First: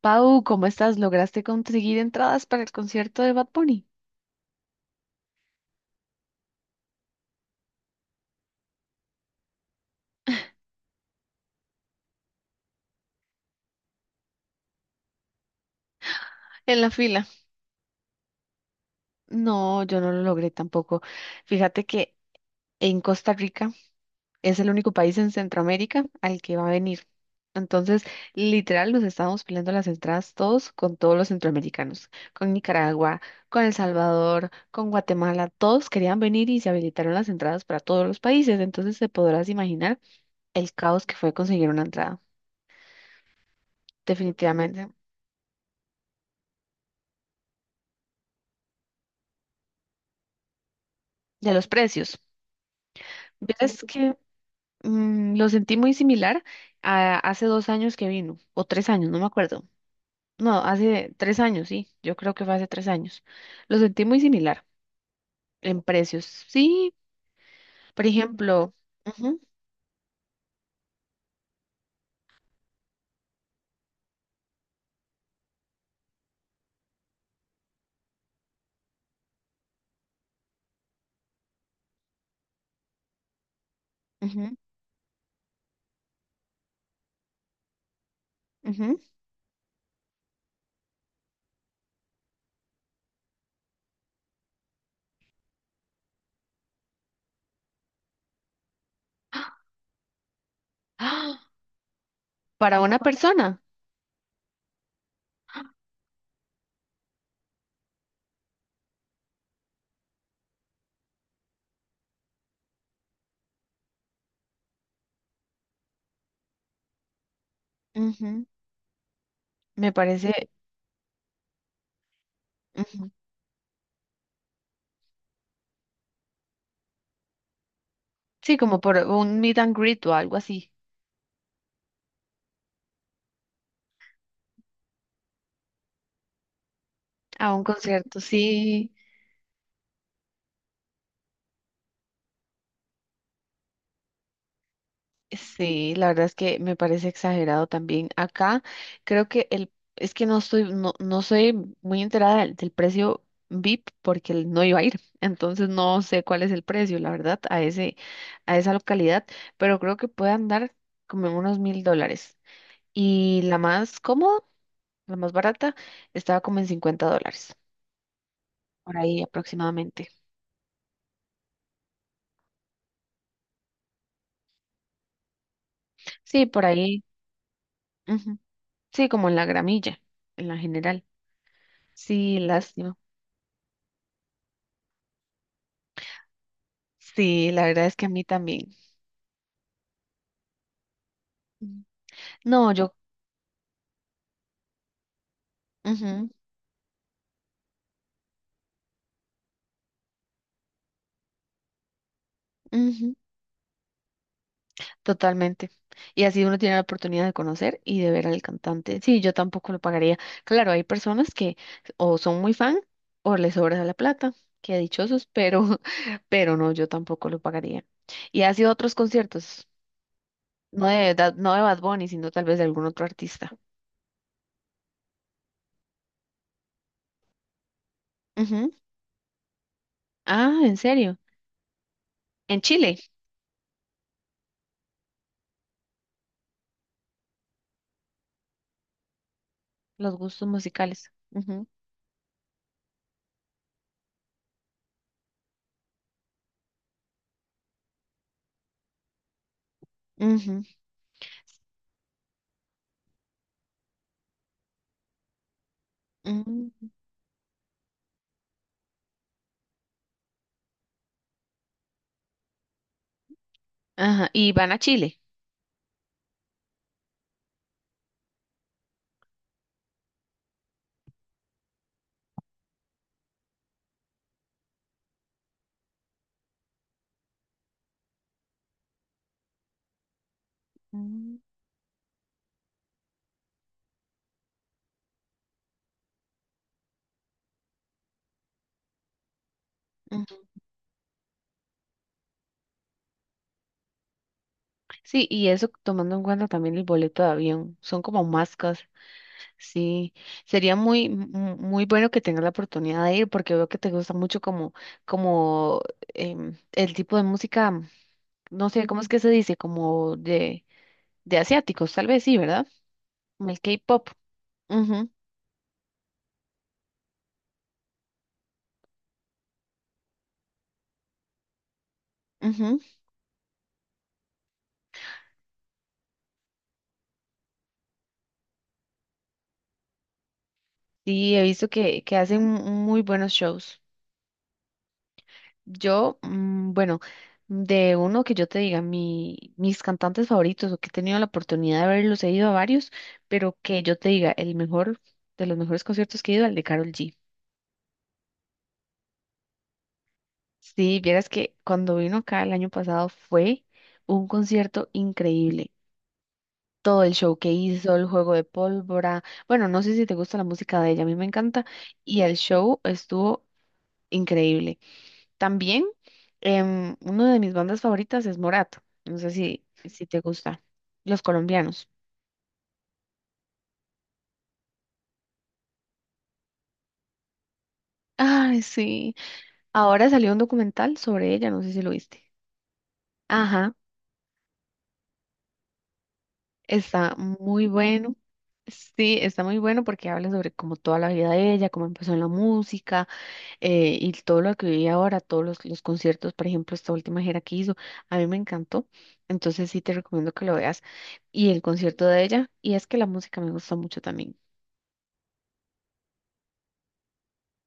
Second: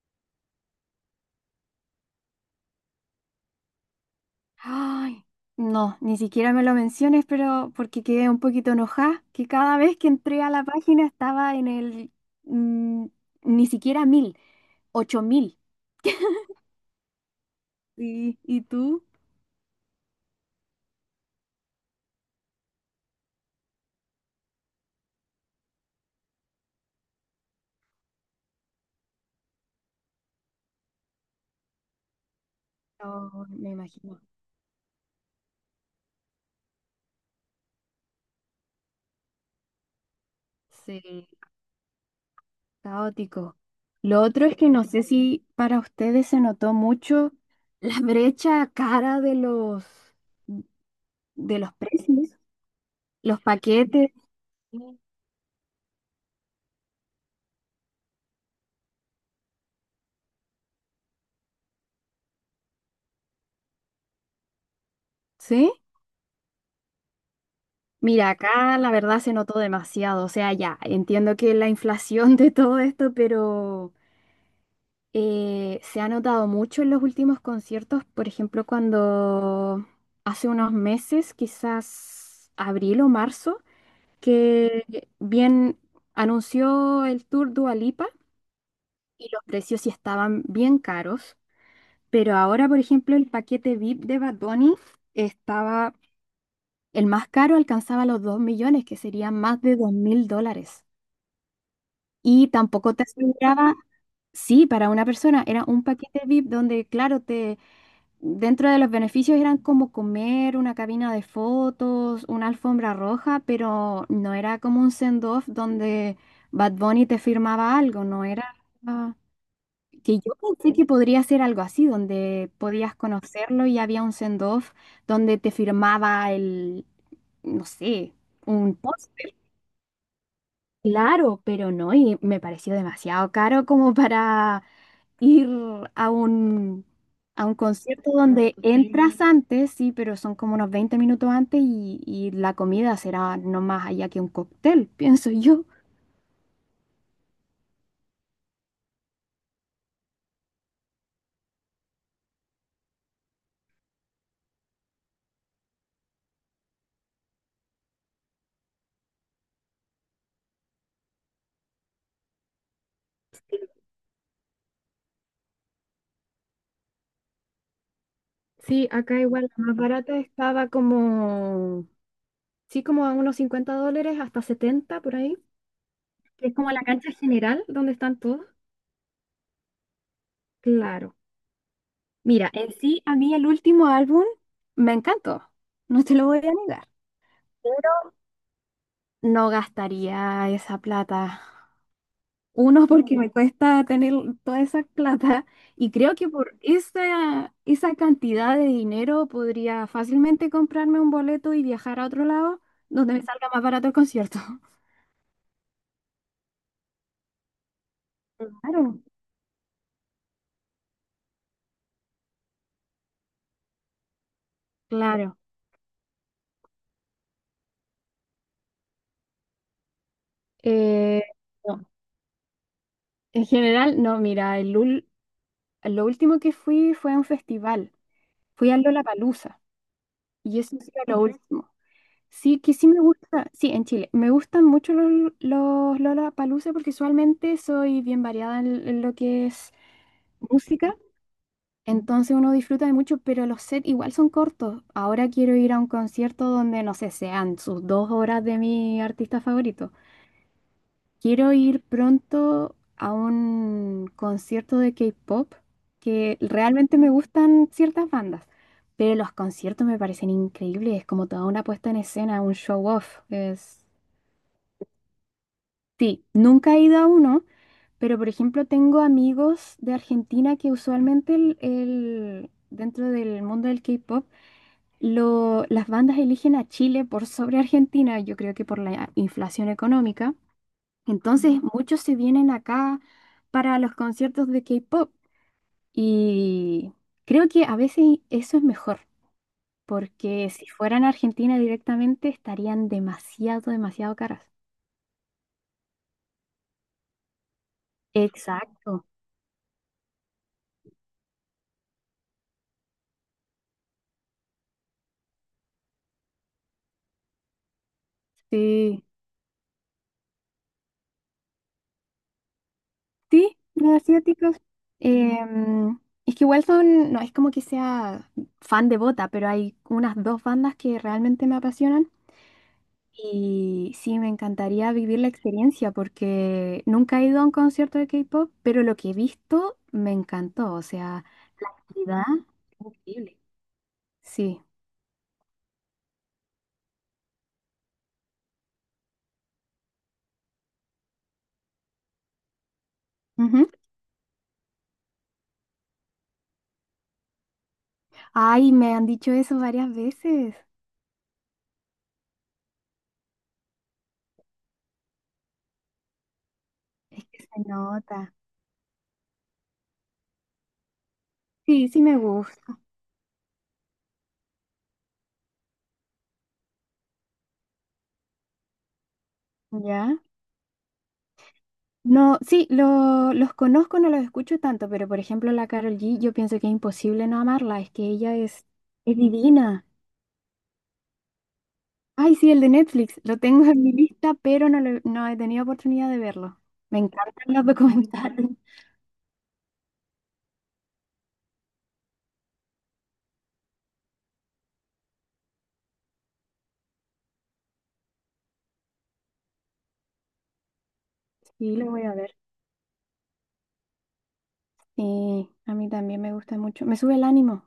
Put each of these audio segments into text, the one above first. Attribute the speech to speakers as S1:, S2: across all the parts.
S1: Pau, ¿cómo estás? ¿Lograste conseguir entradas para el concierto de Bad Bunny?
S2: Ay, no, ni siquiera me lo menciones, pero porque quedé un poquito enojada, que cada vez que entré a la página estaba en el mm, ni siquiera mil, ocho mil.
S1: En la fila.
S2: ¿Y tú?
S1: No, yo no lo logré tampoco. Fíjate que en Costa Rica es el único país en Centroamérica al que va a venir. Entonces, literal, nos estábamos peleando las entradas todos con todos los centroamericanos, con Nicaragua,
S2: No,
S1: con
S2: me
S1: El
S2: imagino.
S1: Salvador, con Guatemala. Todos querían venir y se habilitaron las entradas para todos los países. Entonces, te podrás imaginar el caos que
S2: Sí,
S1: fue conseguir una entrada,
S2: caótico. Lo otro es que no
S1: definitivamente,
S2: sé si para ustedes se notó mucho la brecha cara de los
S1: de
S2: de
S1: los
S2: los
S1: precios.
S2: precios, los
S1: Verás
S2: paquetes,
S1: que lo sentí muy similar a hace 2 años que vino, o 3 años, no me acuerdo. No, hace 3 años, sí, yo creo que fue hace 3 años. Lo sentí muy similar
S2: ¿sí?
S1: en precios. Sí, por
S2: Mira,
S1: ejemplo.
S2: acá la verdad se
S1: Ujú.
S2: notó demasiado, o sea, ya entiendo que la inflación de todo esto, pero se ha notado mucho en los últimos conciertos, por ejemplo, cuando hace unos meses, quizás abril o marzo,
S1: Ujú.
S2: que bien anunció el tour Dua Lipa
S1: Ujú.
S2: y los precios sí estaban bien caros, pero ahora, por ejemplo, el paquete VIP de Bad Bunny estaba, el más caro alcanzaba los 2 millones, que serían más de $2.000.
S1: ¡Ah!
S2: Y
S1: Para
S2: tampoco
S1: una
S2: te
S1: persona.
S2: aseguraba, sí, para una persona era un paquete VIP donde, claro, te, dentro de los beneficios eran como comer, una cabina de fotos, una alfombra roja, pero no era como un send-off donde Bad Bunny te firmaba algo, no
S1: Ujú.
S2: era... ah,
S1: Me
S2: que yo
S1: parece.
S2: pensé que podría ser algo así, donde podías
S1: Ujú.
S2: conocerlo y había un send-off donde te firmaba el, no sé,
S1: Sí,
S2: un
S1: como por
S2: póster.
S1: un meet and greet o algo así,
S2: Claro, pero no, y me pareció demasiado caro como para ir a un, a un
S1: a un
S2: concierto
S1: concierto,
S2: donde
S1: sí.
S2: entras antes, sí, pero son como unos 20 minutos antes y la comida será no más allá que un cóctel, pienso yo.
S1: Sí, la verdad es que me parece exagerado también. Acá creo que el, es que no estoy, no soy muy enterada del precio VIP porque no iba a ir. Entonces no sé cuál es el precio, la verdad, a esa localidad, pero creo que puede andar como en unos $1000. Y la más cómoda, la más barata, estaba como en $50,
S2: Sí,
S1: por
S2: acá
S1: ahí
S2: igual, la más
S1: aproximadamente.
S2: barata estaba como, sí, como a unos $50 hasta 70 por ahí,
S1: Sí,
S2: que es
S1: por
S2: como la
S1: ahí.
S2: cancha general donde están
S1: Ujú.
S2: todos.
S1: Sí, como en la gramilla, en la general.
S2: Claro.
S1: Sí,
S2: Mira, en
S1: lástima.
S2: sí, a mí el último álbum me encantó, no te lo voy a negar.
S1: Sí, la verdad es que a mí también.
S2: No gastaría esa plata.
S1: Mm. No,
S2: Uno,
S1: yo,
S2: porque me cuesta tener toda esa plata y creo
S1: ujú,
S2: que por esa cantidad de dinero podría fácilmente comprarme un boleto y viajar a otro lado donde
S1: ujú,
S2: me salga más barato el concierto.
S1: totalmente. Y así uno tiene la oportunidad de conocer y de ver al cantante.
S2: Claro,
S1: Sí, yo tampoco lo pagaría. Claro, hay personas que o son muy fan o les sobra la plata, qué dichosos,
S2: claro.
S1: pero, pero no, yo tampoco lo pagaría. Y ha sido otros conciertos,
S2: Eh,
S1: No de Bad
S2: no.
S1: Bunny, sino tal vez de algún otro
S2: En
S1: artista.
S2: general, no, mira, lo último que fui fue a un festival.
S1: Ujú.
S2: Fui a Lollapalooza y
S1: Ah, ¿en
S2: eso ha sido
S1: serio?
S2: lo último. Sí,
S1: En
S2: que sí
S1: Chile,
S2: me gusta, sí, en Chile, me gustan mucho los Lollapalooza porque usualmente soy bien variada en lo que es
S1: los gustos
S2: música,
S1: musicales. Ujú,
S2: entonces uno disfruta de mucho, pero los sets igual son cortos. Ahora quiero ir a un concierto donde, no sé, sean sus 2 horas de mi artista favorito.
S1: ujú,
S2: Quiero ir pronto a un concierto de K-pop, que
S1: ujú.
S2: realmente me gustan ciertas bandas. Pero los conciertos me parecen increíbles, es como toda una puesta en escena, un show off. Es.
S1: Ajá, y van a Chile.
S2: Sí, nunca he ido a uno, pero por ejemplo tengo amigos de Argentina que usualmente dentro del mundo del K-pop, las bandas eligen a Chile por sobre Argentina, yo creo que por la inflación económica.
S1: Mm,
S2: Entonces. Ujú. Muchos se vienen acá para los conciertos de K-pop y creo que a veces eso es mejor,
S1: mm.
S2: porque si fueran a Argentina directamente estarían demasiado, demasiado caras.
S1: Sí, y eso tomando en cuenta también el boleto de avión, son como máscas,
S2: Exacto,
S1: sí, sería muy bueno que tengas la oportunidad de ir porque veo que te gusta mucho como, como el tipo de música, no sé, ¿cómo
S2: sí.
S1: es que se dice? Como de, asiáticos, tal vez sí, ¿verdad? Como
S2: Sí,
S1: el
S2: los
S1: K-pop.
S2: asiáticos.
S1: Ujú,
S2: em, es que igual son, no es como que sea fan de Bota, pero hay unas dos bandas que realmente me apasionan
S1: ujú.
S2: y sí, me encantaría vivir la experiencia porque nunca he ido a un concierto de K-pop, pero lo que he visto me encantó, o sea,
S1: Sí, he visto que
S2: ¿verdad?
S1: hacen muy buenos shows.
S2: Sí.
S1: Yo, bueno, de uno que yo te diga, mis cantantes favoritos o que he tenido la oportunidad de verlos, he ido a varios, pero
S2: Ujú.
S1: que yo te diga, el mejor de los mejores conciertos que he ido, el de Karol G.
S2: Ay, me han dicho eso varias veces.
S1: Sí, vieras que cuando vino acá el año pasado fue un concierto increíble. Todo el
S2: Es
S1: show
S2: que
S1: que
S2: se
S1: hizo, el juego
S2: nota.
S1: de pólvora. Bueno, no sé si te gusta la música de ella, a mí me encanta.
S2: Sí, sí me
S1: Y el
S2: gusta.
S1: show estuvo increíble. También, una de mis bandas favoritas es Morato. No sé si
S2: ¿Ya?
S1: te gusta. Los colombianos.
S2: No, sí, los conozco, no los escucho tanto, pero por ejemplo la Carol G, yo pienso que es imposible no amarla, es que ella
S1: Ay,
S2: es,
S1: sí.
S2: es divina.
S1: Ahora salió un documental sobre ella, no sé si lo viste.
S2: Ay, sí, el de Netflix, lo tengo
S1: Ajá,
S2: en mi lista, pero no, no he tenido oportunidad de verlo. Me
S1: está
S2: encantan
S1: muy
S2: los
S1: bueno.
S2: documentales.
S1: Sí, está muy bueno porque habla sobre como toda la vida de ella, cómo empezó en la música y todo lo que vive ahora, todos los conciertos, por ejemplo, esta última gira que hizo, a mí me encantó, entonces sí te recomiendo que lo veas y el
S2: Sí, lo voy
S1: concierto
S2: a
S1: de
S2: ver.
S1: ella, y es que la música me gusta mucho también.
S2: Sí, a mí también me gusta mucho. Me sube el ánimo.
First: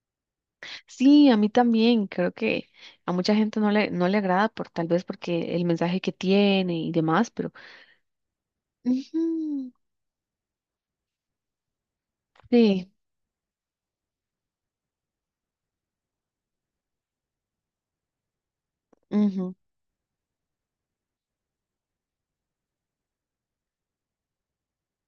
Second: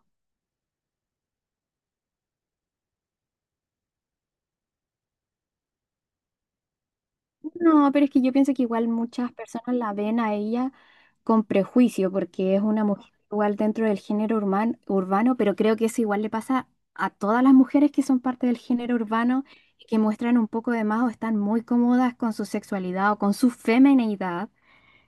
S1: Sí, a mí también. Creo que a mucha gente no le agrada por tal vez porque el mensaje que tiene y demás, pero
S2: No, pero es que yo pienso que igual muchas
S1: ujú,
S2: personas la ven a ella con prejuicio, porque es una
S1: sí,
S2: mujer igual dentro del género urbano, pero creo que eso igual le pasa a todas las mujeres que son parte del género urbano
S1: ujú.
S2: y que muestran un poco de más o están muy cómodas con su sexualidad o con su femineidad.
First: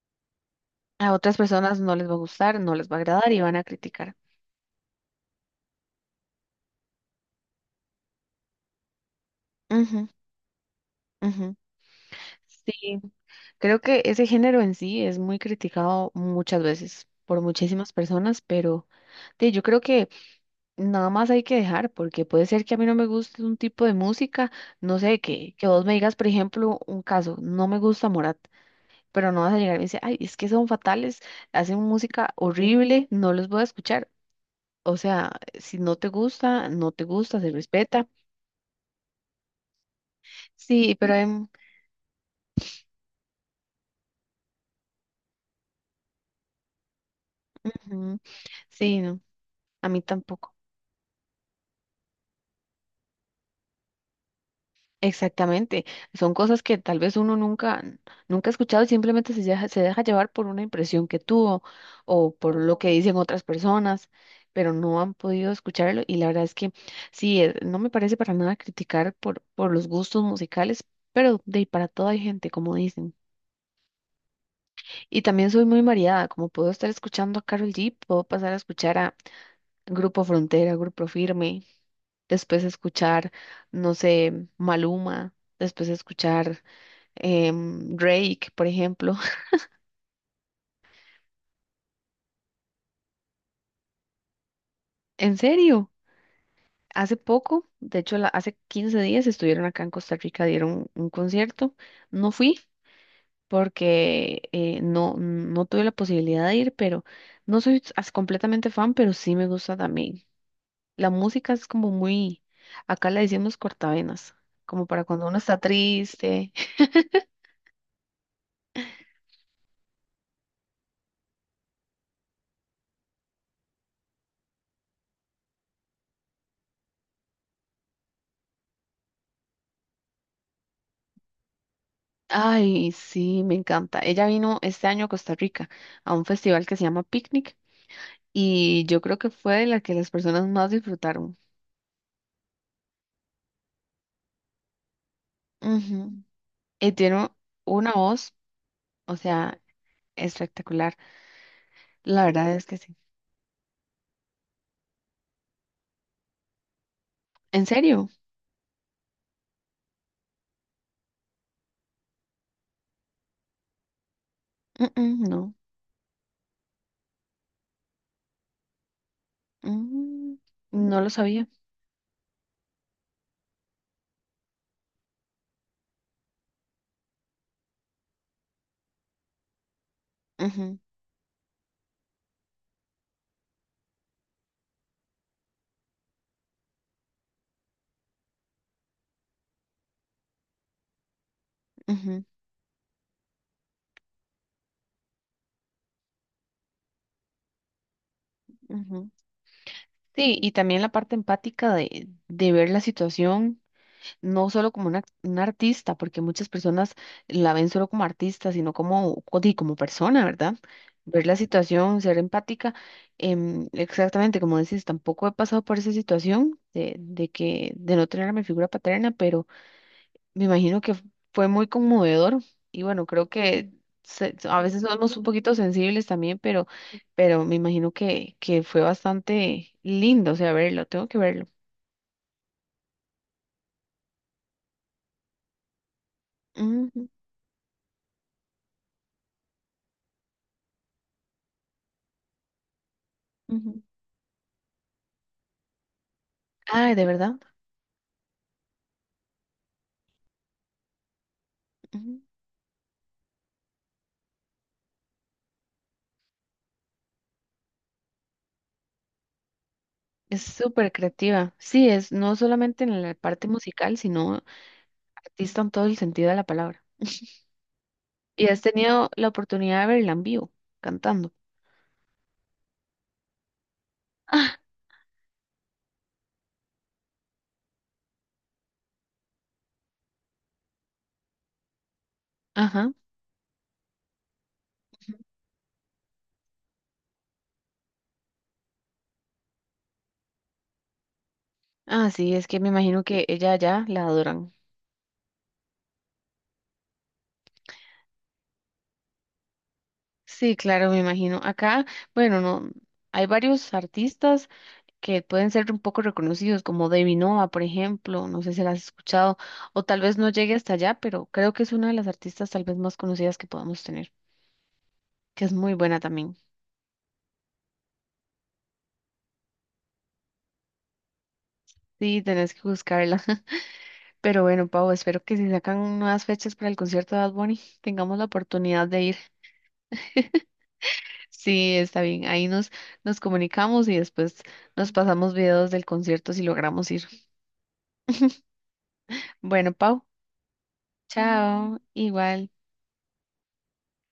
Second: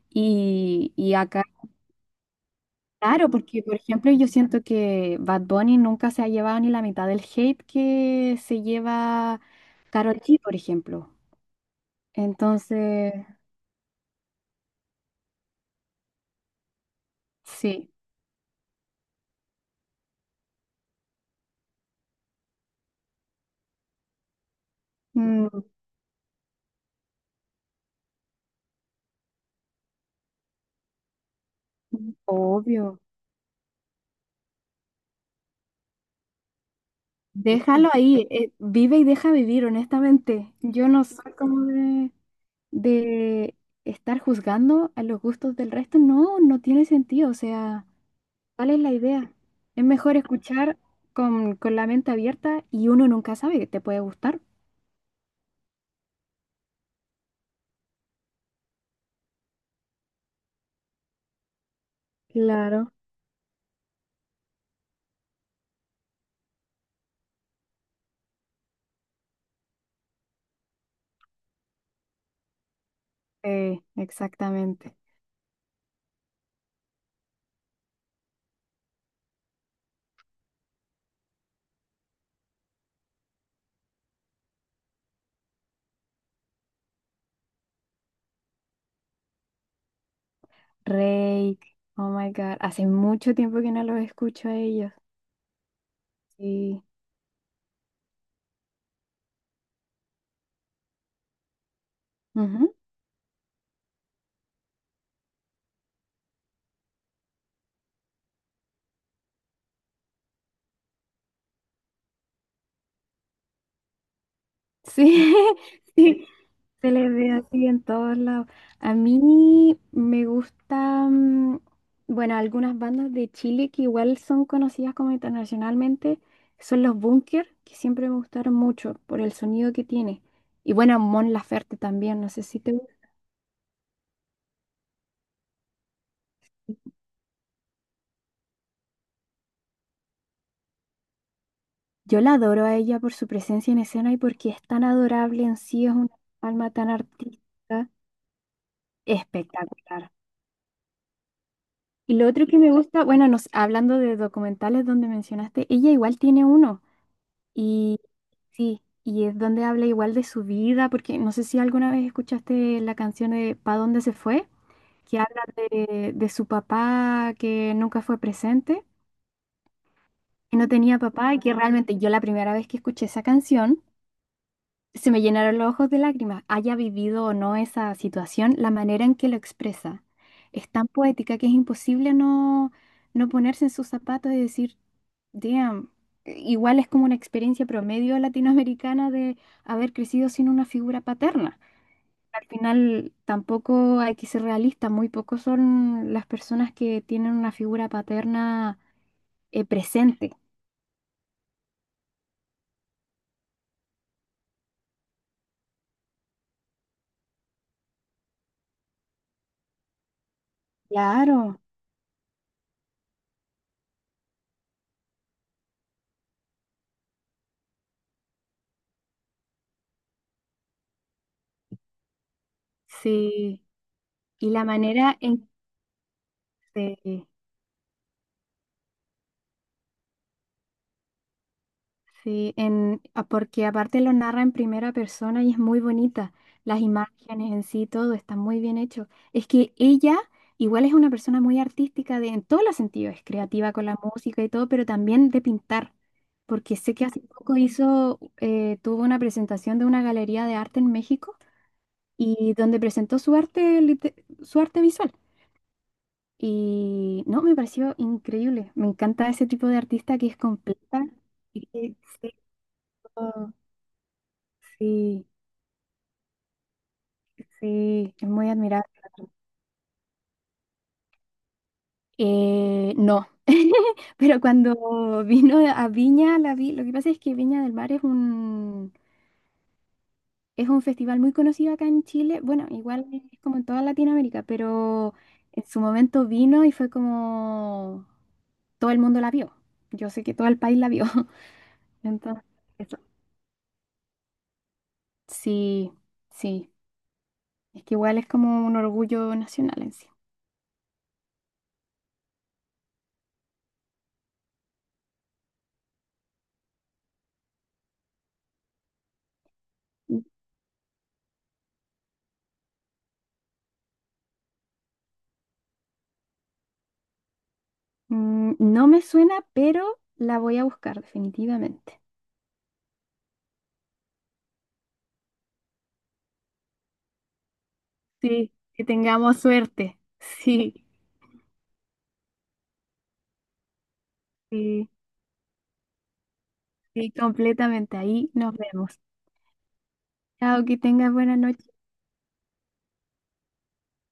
S2: Y,
S1: A
S2: y
S1: otras
S2: acá,
S1: personas no les va a gustar, no les va a
S2: claro,
S1: agradar y van a
S2: porque por ejemplo
S1: criticar.
S2: yo siento que Bad Bunny nunca se ha llevado ni la mitad del hate que se lleva
S1: Ujú,
S2: Karol G, por ejemplo.
S1: ujú. Sí,
S2: Entonces,
S1: creo que ese género en sí es muy criticado muchas veces por
S2: sí.
S1: muchísimas personas, pero sí, yo creo que nada más hay que dejar, porque puede ser que a mí no me guste un tipo de música, no sé, que
S2: Mm,
S1: vos me digas, por ejemplo, un caso, no me gusta Morat, pero no vas a llegar y me dice, ay, es que son fatales, hacen música
S2: obvio.
S1: horrible, no los voy a escuchar. O sea, si no te gusta, no te gusta, se
S2: Déjalo
S1: respeta.
S2: ahí, vive y deja vivir, honestamente. Yo
S1: Sí,
S2: no
S1: pero
S2: soy como de, estar juzgando a los gustos del resto. No, no tiene sentido. O sea,
S1: ujú,
S2: ¿cuál es la
S1: sí, no,
S2: idea? Es
S1: a mí
S2: mejor
S1: tampoco.
S2: escuchar con la mente abierta y uno nunca sabe que te puede gustar.
S1: Exactamente, son cosas que tal vez uno nunca, nunca ha escuchado y simplemente se deja llevar por una impresión que tuvo o por lo que
S2: Claro.
S1: dicen otras personas, pero no han podido escucharlo y la verdad es que sí, no me parece para nada criticar por los gustos musicales, pero de ahí para todo hay gente, como dicen.
S2: Exactamente.
S1: Y también soy muy variada, como puedo estar escuchando a Karol G, puedo pasar a escuchar a Grupo Frontera, Grupo Firme, después escuchar, no sé, Maluma, después escuchar Drake, por ejemplo.
S2: Rey, oh my God, hace mucho tiempo que no los escucho a ellos.
S1: En serio,
S2: Sí.
S1: hace poco, de hecho hace 15 días estuvieron acá en Costa Rica, dieron un concierto. No fui
S2: Ujú.
S1: porque no tuve la posibilidad de ir, pero no soy completamente fan, pero sí me gusta también. La música es como muy, acá le decimos cortavenas, como para cuando
S2: Sí,
S1: uno está
S2: sí,
S1: triste.
S2: se les ve así en todos lados. A mí me gustan, bueno, algunas bandas de Chile que igual son conocidas como internacionalmente, son los Bunker, que siempre me gustaron mucho por el sonido que tiene. Y bueno, Mon Laferte también, no sé si te
S1: Ay,
S2: gusta.
S1: sí, me encanta. Ella vino este año a Costa Rica a un festival que se llama Picnic y yo creo que fue la que las personas más disfrutaron.
S2: Yo la adoro a ella por su presencia en escena y porque es tan adorable en sí, es una
S1: Ujú.
S2: alma tan
S1: Y tiene
S2: artística,
S1: una voz, o sea,
S2: espectacular.
S1: espectacular.
S2: Y
S1: La
S2: lo otro
S1: verdad
S2: que
S1: es
S2: me
S1: que sí.
S2: gusta, bueno, hablando de documentales donde mencionaste, ella igual tiene uno.
S1: ¿En
S2: Y
S1: serio?
S2: sí, y es donde habla igual de su vida, porque no sé si alguna vez escuchaste la canción de ¿Pa dónde se fue?,
S1: Mm,
S2: que
S1: mm,
S2: habla
S1: no.
S2: de su papá que nunca fue presente,
S1: Mm,
S2: que no tenía
S1: no lo
S2: papá y
S1: sabía.
S2: que realmente yo la primera vez que escuché esa canción se me llenaron los ojos de lágrimas, haya vivido o no esa situación, la manera en que lo expresa es
S1: Ujú,
S2: tan poética que es imposible no ponerse en sus zapatos y decir, damn, igual es como una experiencia promedio latinoamericana de haber crecido sin una figura paterna.
S1: ujú,
S2: Al final tampoco hay que ser realista, muy pocos son las personas que tienen una figura paterna
S1: ujú. Sí,
S2: presente.
S1: y también la parte empática de ver la situación no solo como una artista, porque muchas personas la ven solo como artista, sino como persona, ¿verdad? Ver la
S2: Claro,
S1: situación, ser empática. Exactamente, como decís, tampoco he pasado por esa situación de no tener a mi figura paterna, pero me imagino que fue muy conmovedor. Y bueno, creo
S2: sí.
S1: que
S2: Y
S1: a
S2: la
S1: veces somos
S2: manera
S1: un
S2: en
S1: poquito sensibles también, pero,
S2: que...
S1: pero me imagino que fue bastante lindo, o sea, verlo, tengo que verlo.
S2: Sí, porque aparte lo narra en primera persona y es muy bonita. Las
S1: Ujú,
S2: imágenes en sí, todo está muy bien hecho. Es que ella igual es una persona muy artística de, en todos los sentidos, es creativa
S1: ujú.
S2: con la música y todo, pero también de pintar, porque sé
S1: Ay, de
S2: que hace
S1: verdad.
S2: poco hizo, tuvo una presentación de una galería de arte en México y donde presentó su arte, su arte visual. Y no, me pareció increíble. Me encanta ese tipo de artista que es
S1: Es súper
S2: completa.
S1: creativa.
S2: y
S1: Sí,
S2: que-
S1: es
S2: sí,
S1: no solamente en la parte musical, sino
S2: sí,
S1: artista en todo el sentido de la palabra.
S2: sí, es
S1: ¿Y
S2: muy
S1: has
S2: admirable.
S1: tenido la oportunidad de verla en vivo, cantando?
S2: No, pero
S1: Ah,
S2: cuando vino a Viña, la vi, lo que pasa es que Viña del Mar es es un festival muy conocido acá en Chile, bueno,
S1: ajá.
S2: igual es como en toda Latinoamérica, pero en su momento vino y fue como todo el mundo la vio, yo sé que todo el país la vio,
S1: Ah, sí,
S2: entonces,
S1: es que me
S2: eso.
S1: imagino que ella ya la adoran.
S2: Sí, sí, es que igual es como un orgullo nacional en sí.
S1: Sí, claro, me imagino. Acá, bueno, no, hay varios artistas que pueden ser un poco reconocidos, como Debbie Nova, por ejemplo, no sé si la has escuchado, o tal vez no llegue hasta allá, pero creo que es una de las artistas tal vez más conocidas que podamos tener, que es muy buena también.
S2: Mm, no me suena, pero la voy a buscar definitivamente.
S1: Sí, tenés que buscarla. Pero bueno, Pau, espero que si sacan nuevas fechas para el concierto de Bad Bunny, tengamos la
S2: Sí, que
S1: oportunidad de ir.
S2: tengamos suerte. Sí,
S1: Sí, está bien. Ahí nos, comunicamos y después
S2: sí,
S1: nos pasamos videos del concierto si logramos ir.
S2: sí, completamente. Ahí nos vemos.
S1: Bueno, Pau,
S2: Chao, que tengas buena noche.
S1: chao. Igual.